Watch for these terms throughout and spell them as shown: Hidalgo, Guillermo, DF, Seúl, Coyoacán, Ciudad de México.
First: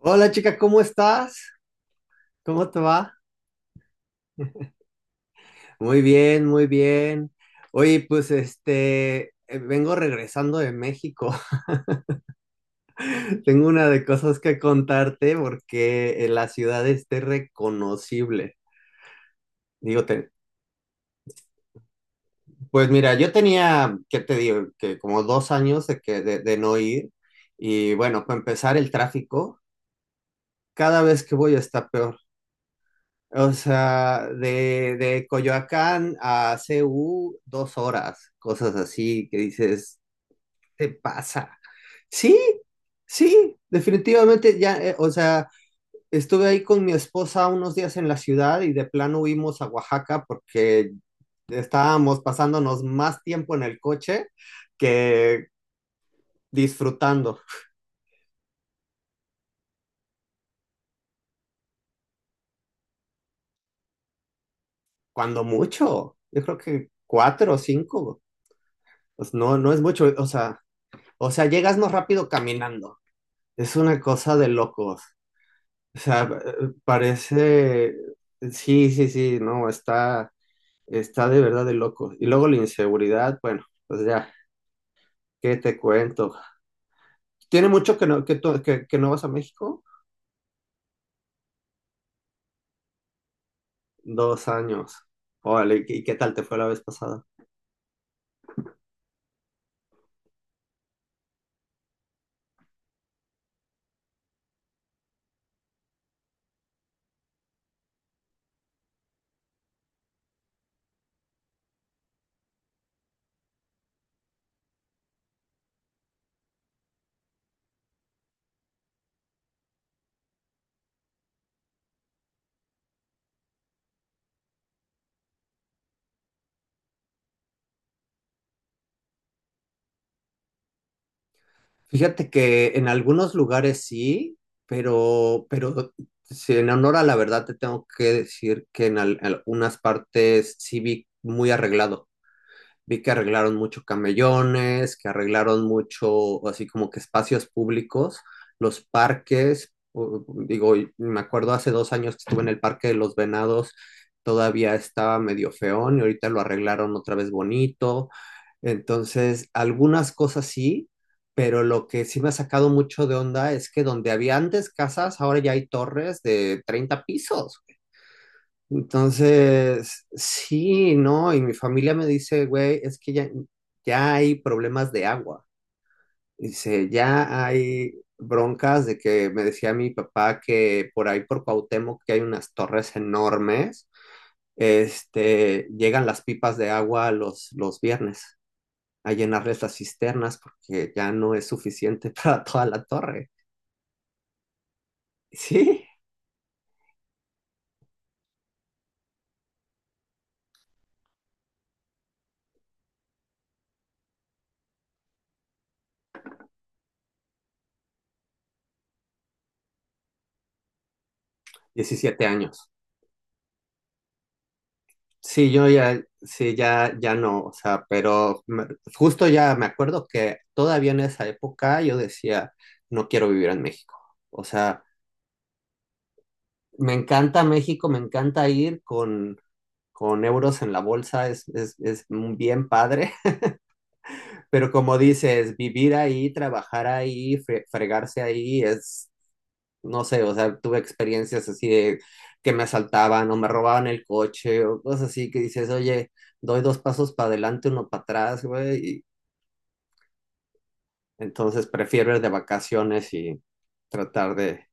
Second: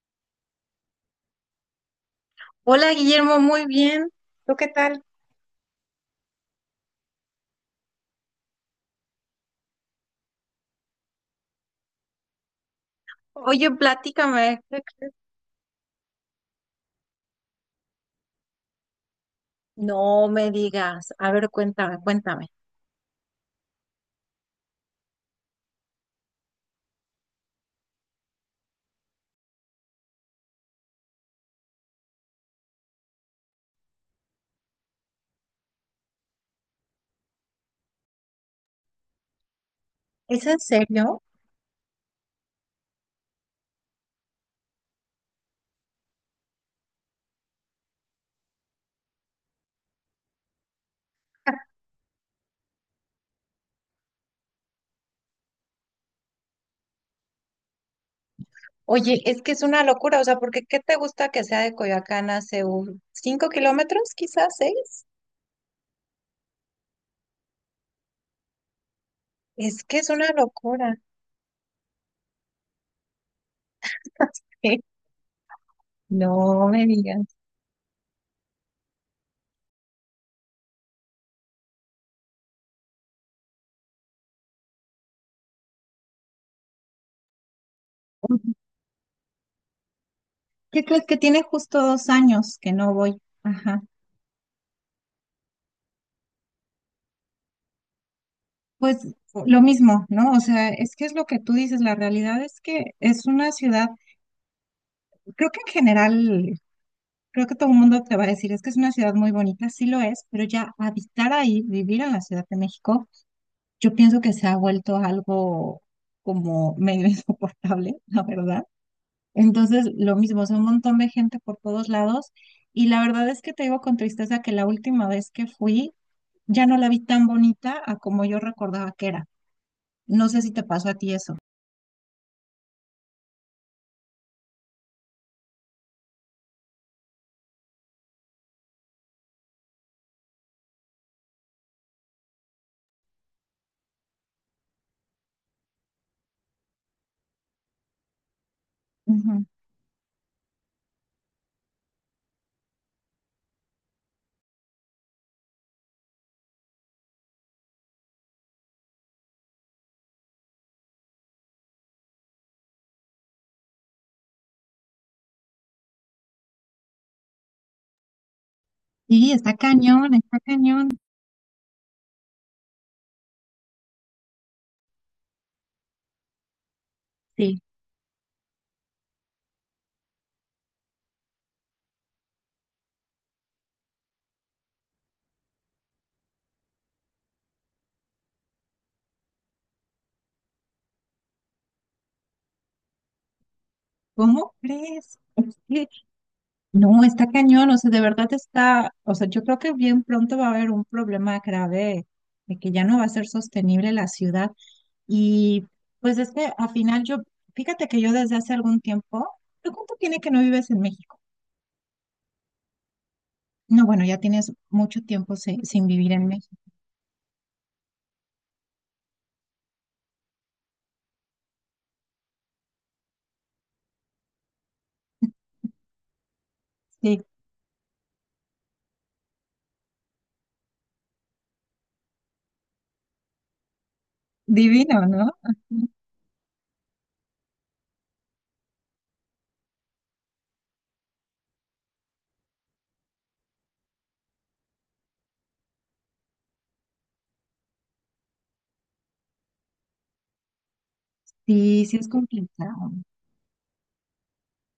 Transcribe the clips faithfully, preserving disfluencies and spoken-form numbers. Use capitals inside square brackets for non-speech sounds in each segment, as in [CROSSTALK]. Hola chica, ¿cómo estás? ¿Cómo te Hola va? Guillermo, muy bien. ¿Tú qué tal? Muy bien, muy bien. Oye, pues este, eh, vengo regresando de México. [LAUGHS] Tengo Oye, una de cosas que platícame. ¿Qué crees? contarte porque eh, la ciudad esté reconocible. Digo, No te- me digas. A ver, cuéntame, cuéntame. pues mira, yo tenía, ¿qué te digo? Que como dos años de, que, de, de no ir. Y bueno, para empezar, el tráfico cada vez que voy está peor. O sea, de, de Coyoacán a C U, dos horas, cosas así que dices, ¿Es en ¿te serio? pasa? Sí, sí, definitivamente ya, eh, o sea, estuve ahí con mi esposa unos días en la ciudad y de plano huimos a Oaxaca porque estábamos pasándonos más tiempo en el coche que disfrutando. Oye, es que es una locura, o sea, porque ¿qué te gusta que sea de Coyoacán a Seúl? ¿Cinco kilómetros, quizás seis? Cuando mucho, yo creo que cuatro o cinco, pues no, no Es es que es mucho, o una sea, locura. o sea, llegas más rápido caminando. Es una cosa [LAUGHS] de Sí. locos. O sea, No eh, me digas. parece, sí, sí, sí, no, está, está de verdad de locos. Y luego la inseguridad, bueno, pues ya, ¿qué te cuento? ¿Tiene mucho que no, que, tú- que, que no vas a México? ¿Qué crees que tiene justo dos años que no voy? Ajá. Dos años. Órale, ¿y qué tal te fue la vez pasada? Pues lo mismo, ¿no? O sea, es que es lo que tú dices, la realidad es que es una ciudad, creo que en general creo que todo el mundo te va a decir, es que es una ciudad muy bonita, sí lo es, pero ya habitar ahí, vivir en la Ciudad de México, yo pienso que se ha vuelto algo como medio [LAUGHS] insoportable, la verdad. Entonces, lo mismo, son un montón de gente por todos lados y la verdad es que te digo con tristeza que la última vez que fui ya no la vi tan bonita a como yo recordaba que era. No sé si te pasó a ti eso. Fíjate que en algunos lugares sí, pero, pero si en honor a la verdad te tengo que decir que en al- algunas partes sí vi muy arreglado. Vi que arreglaron mucho camellones, que arreglaron mucho, así como que espacios públicos, los Ujú. parques, u- digo, y me acuerdo hace dos años que estuve en el Parque de los Venados, todavía estaba medio feón y ahorita lo arreglaron otra vez bonito. Entonces, algunas cosas sí, pero lo que sí me ha sacado mucho de onda es que donde había antes casas, ahora ya hay torres de treinta pisos. Y está Entonces, cañón, está cañón. sí, no, y mi familia me dice, güey, es que ya, ya hay problemas de agua. Dice, ya Sí. hay broncas de que me decía mi papá que por ahí por Cuauhtémoc que hay unas torres enormes, este, llegan las pipas de agua los, los viernes a llenarles las cisternas porque ya no es suficiente [LAUGHS] para toda la torre. ¿Cómo crees? [LAUGHS] Sí, No, está cañón, o sea, de verdad está, o sea, yo creo que bien pronto va a haber un problema grave de que ya no va a ser sostenible la ciudad. Y pues es que al final yo, fíjate que yo desde hace algún tiempo, ¿tú cuánto tiene que no vives en México? diecisiete años. No, bueno, ya tienes mucho tiempo Sí, si- yo sin ya, vivir en México. sí, ya, ya no, o sea, pero me- justo ya me acuerdo que todavía en esa época yo decía, no quiero vivir en México. O sea, me Sí, encanta México, me encanta ir con, con euros en la bolsa, es, es, es bien padre, [LAUGHS] pero como divino, ¿no? dices, [LAUGHS] vivir ahí, trabajar ahí, fre- fregarse ahí, es, no sé, o sea, tuve experiencias así de que me asaltaban o me robaban el coche o cosas así que dices, oye, doy dos pasos para adelante, uno para atrás, güey, y entonces Sí, sí es prefiero ir de complicado. vacaciones y tratar de,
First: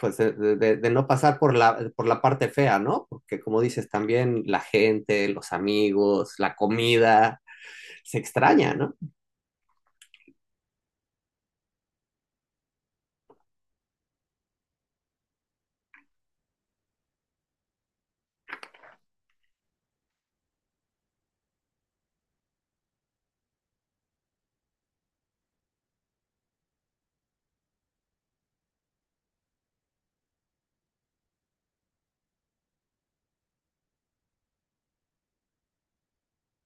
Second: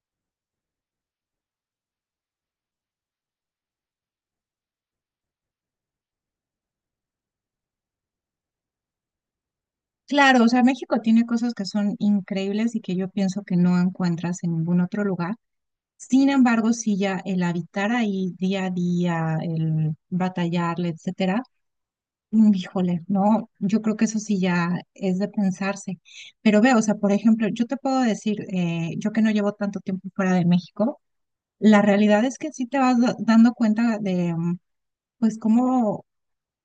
pues, de, de- de no pasar por la, por la parte fea, ¿no? Porque como dices, también la gente, los amigos, la comida, se extraña, ¿no? Claro, o sea, México tiene cosas que son increíbles y que yo pienso que no encuentras en ningún otro lugar. Sin embargo, si ya el habitar ahí día a día, el batallarle, etcétera, mm, híjole, no, yo creo que eso sí ya es de pensarse. Pero veo, o sea, por ejemplo, yo te puedo decir, eh, yo que no llevo tanto tiempo fuera de México, la realidad es que sí te vas da- dando cuenta de, mm, pues, cómo,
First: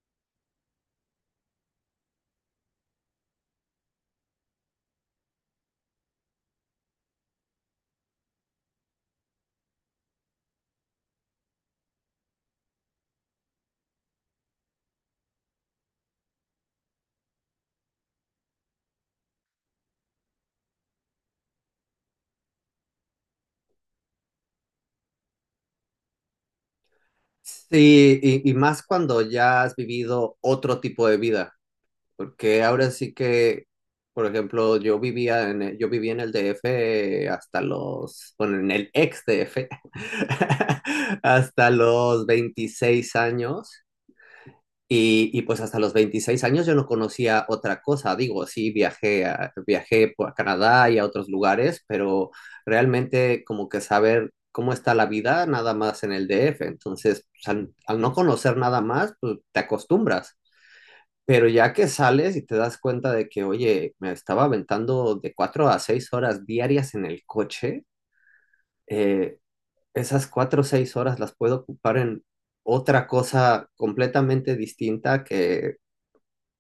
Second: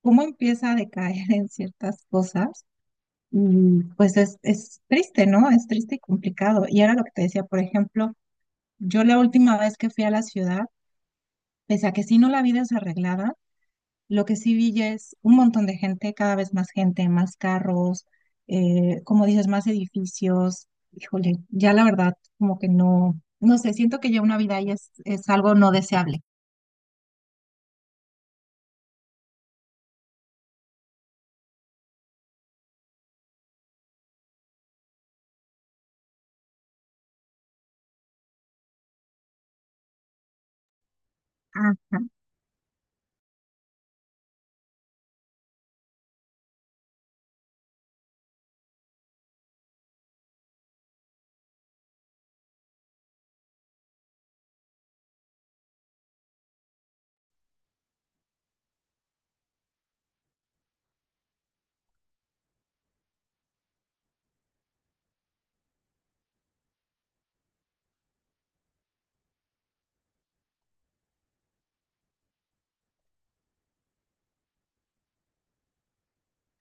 cómo empieza a decaer [LAUGHS] en ciertas cosas. Y pues es, es triste, ¿no? Es triste y complicado. Y era lo que te decía, por ejemplo, yo la última vez que fui a la ciudad, pese a que sí no la vida es arreglada, lo que sí vi ya es un montón de gente, cada vez más gente, más carros, eh, como dices, más edificios. Híjole, ya la verdad, como que no, no sé, siento que ya una vida ahí es, es, algo no deseable. Sí, y, y más cuando ya has vivido otro tipo de vida. Porque ahora sí que, por ejemplo, yo vivía en el, yo viví en el D F hasta los, bueno, en el ex D F, [LAUGHS] hasta Ajá, los veintiséis años. Y, y pues hasta los veintiséis años yo no conocía otra cosa. Digo, sí, viajé a, viajé por- a Canadá y a otros lugares, pero realmente como que saber cómo está la vida nada más en el D F. Entonces, pues, al al no conocer nada más, pues te acostumbras. Pero ya que sales y te das cuenta de que, oye, me estaba aventando de cuatro a seis horas diarias en el coche, eh, esas cuatro o seis horas las puedo ocupar en otra cosa completamente distinta que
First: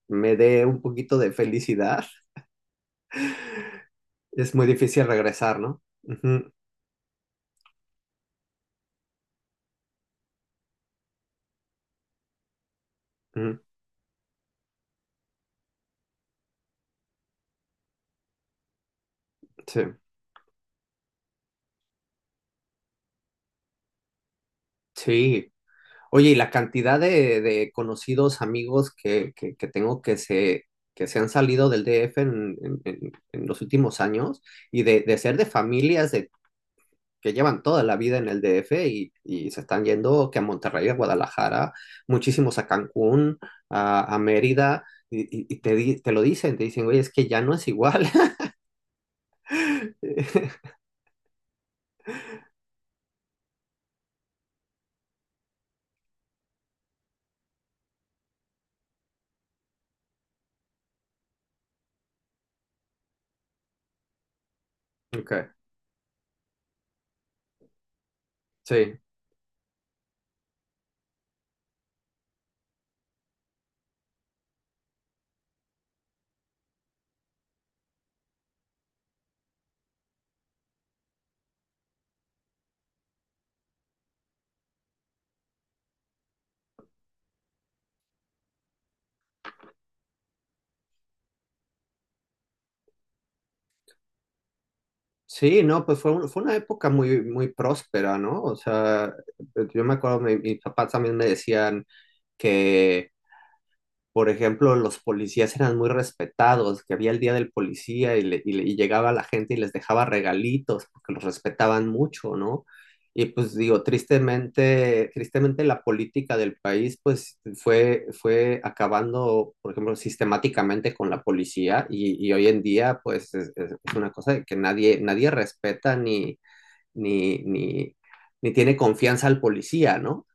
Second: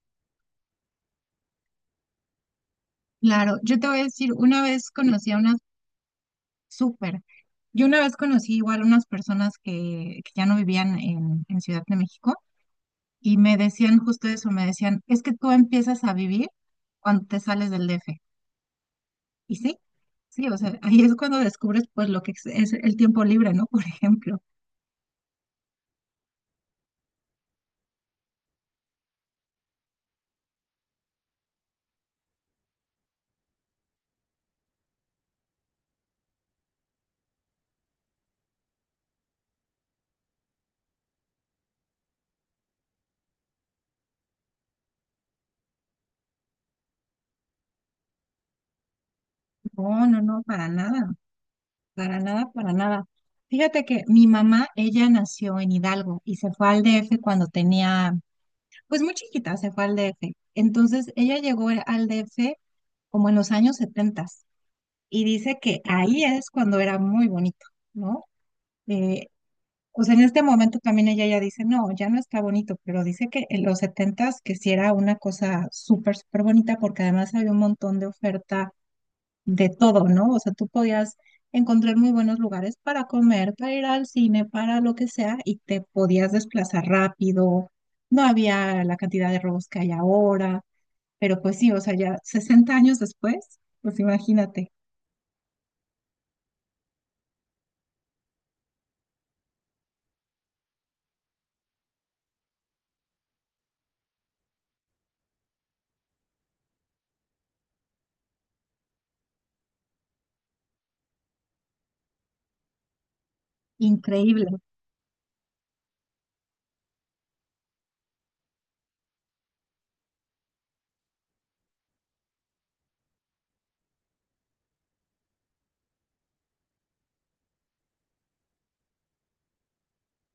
me dé un poquito de felicidad. claro, yo te voy a decir, Es una muy vez difícil conocí a unas regresar, ¿no? Ujú, súper, yo una vez conocí igual unas personas que, que ya no vivían en, en Ciudad de México y me ujú, decían justo eso, me decían, es que tú empiezas a vivir cuando te sales del D F. Y sí, sí. sí, o sea, ahí es cuando descubres pues lo que es, es el tiempo libre, ¿no? [LAUGHS] Por ejemplo. Sí, oye, y la cantidad de, de conocidos, amigos que, que, que tengo que se, que se han salido del D F en, en- en- en los últimos años y de, de ser de familias de, que llevan toda la vida en el D F y, y se están yendo que a Monterrey, a Guadalajara, muchísimos a Cancún, a, a Mérida, y, y- y te, di- te lo dicen, te dicen, oye, es que ya no es igual. No, no, no, para [LAUGHS] nada, para nada, para nada. Fíjate que mi mamá, ella nació en Hidalgo y se fue al D F cuando tenía, pues muy chiquita, se fue al D F. Entonces, ella llegó al D F como en los años setenta y Ok, dice que ahí es cuando era muy bonito, ¿no? sí. Eh, pues en este momento también ella ya dice, no, ya no está bonito, pero dice que en los setentas que sí era una cosa súper, súper bonita porque además había un montón de oferta de todo, ¿no? O sea, tú podías encontrar muy buenos lugares para comer, para ir al cine, para lo que sea y te podías desplazar rápido. No había la cantidad de robos que hay ahora, pero pues sí, o sea, ya sesenta años después, pues imagínate, Sí, no, pues fue, un- fue una época muy, muy próspera, ¿no? O sea, yo me acuerdo, mi- mis papás también me decían que por ejemplo, los policías eran muy respetados, que había el día del policía y, le- y le- y llegaba la gente y les dejaba regalitos porque los respetaban mucho, ¿no? Y pues digo, increíble. tristemente, tristemente la política del país pues fue, fue acabando, por ejemplo, sistemáticamente con la policía y, y hoy en día pues es, es- es una cosa de que nadie, nadie respeta ni, ni, ni, ni tiene confianza al policía, ¿no?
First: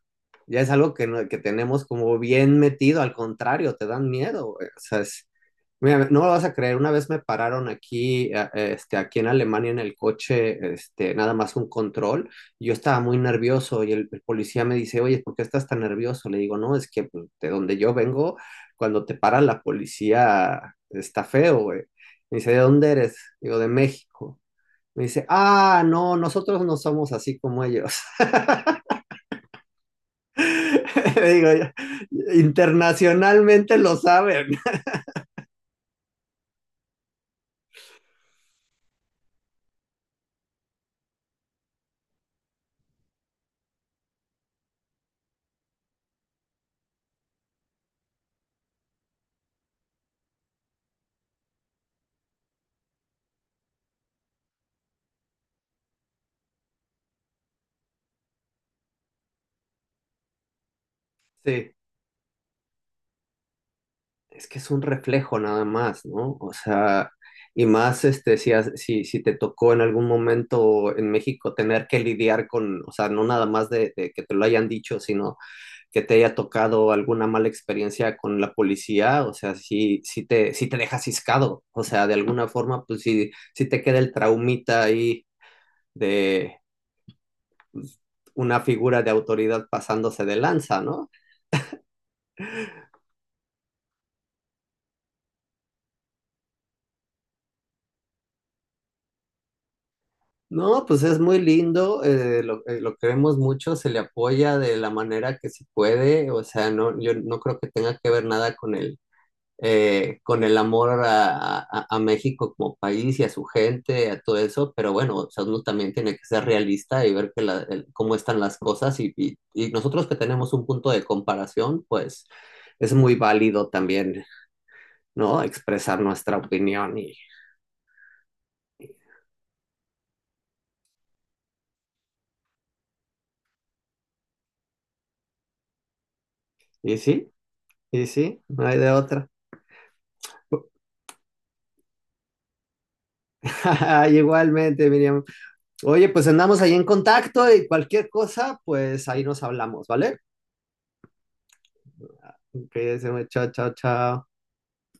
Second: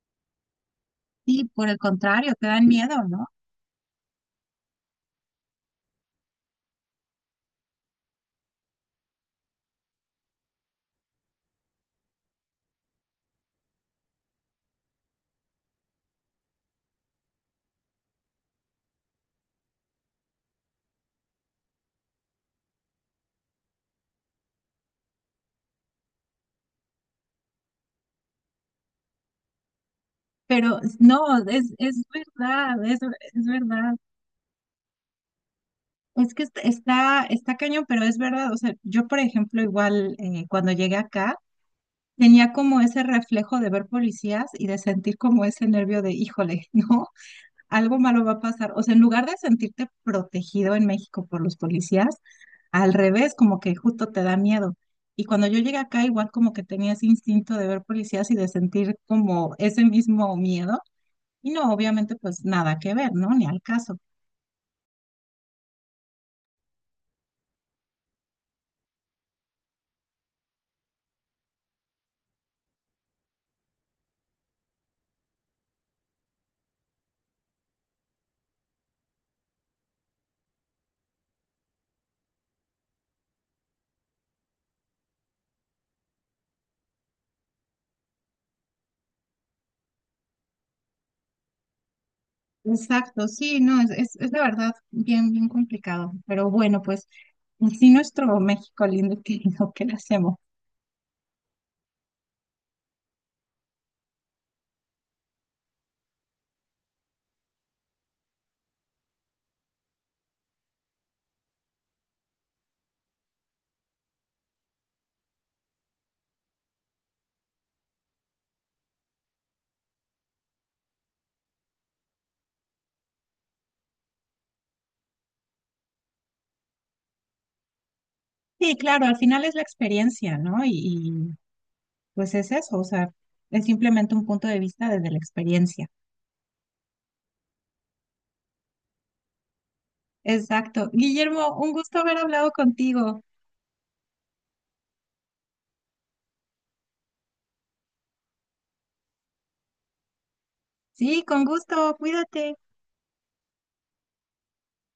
Ya es algo que, no- que Sí, por el tenemos como contrario, te bien dan metido, miedo, al ¿no? contrario, te dan miedo, güey. O sea, es- mira, no lo vas a creer, una vez me pararon aquí, a- este, aquí en Alemania en el coche, este, nada más un control, y yo estaba muy nervioso y el, el policía me dice, oye, ¿por qué estás tan nervioso? Le digo, no, es que pues, de donde yo vengo, cuando te para la policía está feo, güey. Me dice, ¿de dónde eres? Digo, de México. Me dice, ah, no, nosotros no somos así como ellos. [LAUGHS] Pero no, Digo, es, es verdad, es, es internacionalmente verdad. lo saben. Es que est- está, está cañón, pero es verdad. O sea, yo, por ejemplo, igual eh, cuando llegué acá, tenía como ese reflejo de ver policías y de sentir como ese nervio de, híjole, [LAUGHS] ¿no? Algo malo va a pasar. O sea, en lugar de sentirte protegido en México por los policías, al revés, como que justo te da miedo. Y cuando yo llegué acá, igual como que tenía ese instinto de ver policías y de sentir como ese mismo miedo. Y no, Sí, obviamente, pues nada que ver, ¿no? Ni al caso. es que es un reflejo nada más, ¿no? O sea, y más este, si, has- si, si te tocó en algún momento en México tener que lidiar con, o sea, no nada más de, de que te lo hayan dicho, sino que te haya tocado alguna mala experiencia con la policía, o sea, si, si te, si te deja ciscado, o sea, de alguna forma, pues sí, si te queda el traumita ahí de, pues, una figura de autoridad pasándose de lanza, ¿no? Exacto, sí, no, es, es, es de verdad bien, bien complicado. Pero bueno, pues sí, nuestro México lindo y querido, ¿qué le hacemos? No, pues es muy lindo, eh, lo, eh, lo queremos mucho, se le apoya de la manera que se puede, o sea, no, yo no creo que tenga que ver nada con el, eh, con el amor a, a, a México como país y a su gente, a todo eso, pero bueno, o sea, uno también tiene que ser realista y ver que la- el- cómo están las cosas y, y- y nosotros que tenemos un punto de comparación, pues es muy válido también, ¿no? Expresar nuestra opinión y, Sí, claro, al final es la experiencia, ¿no? Y, y, pues es eso, o sea, es simplemente un punto de vista desde la experiencia. y sí. Y sí, no hay de otra. [LAUGHS] Exacto. Guillermo, un gusto haber hablado contigo. Ay, igualmente, Miriam. Oye, pues andamos ahí en contacto y cualquier cosa, pues ahí nos hablamos, ¿vale? Sí, con gusto, cuídate. Que se me chao, chao, chao.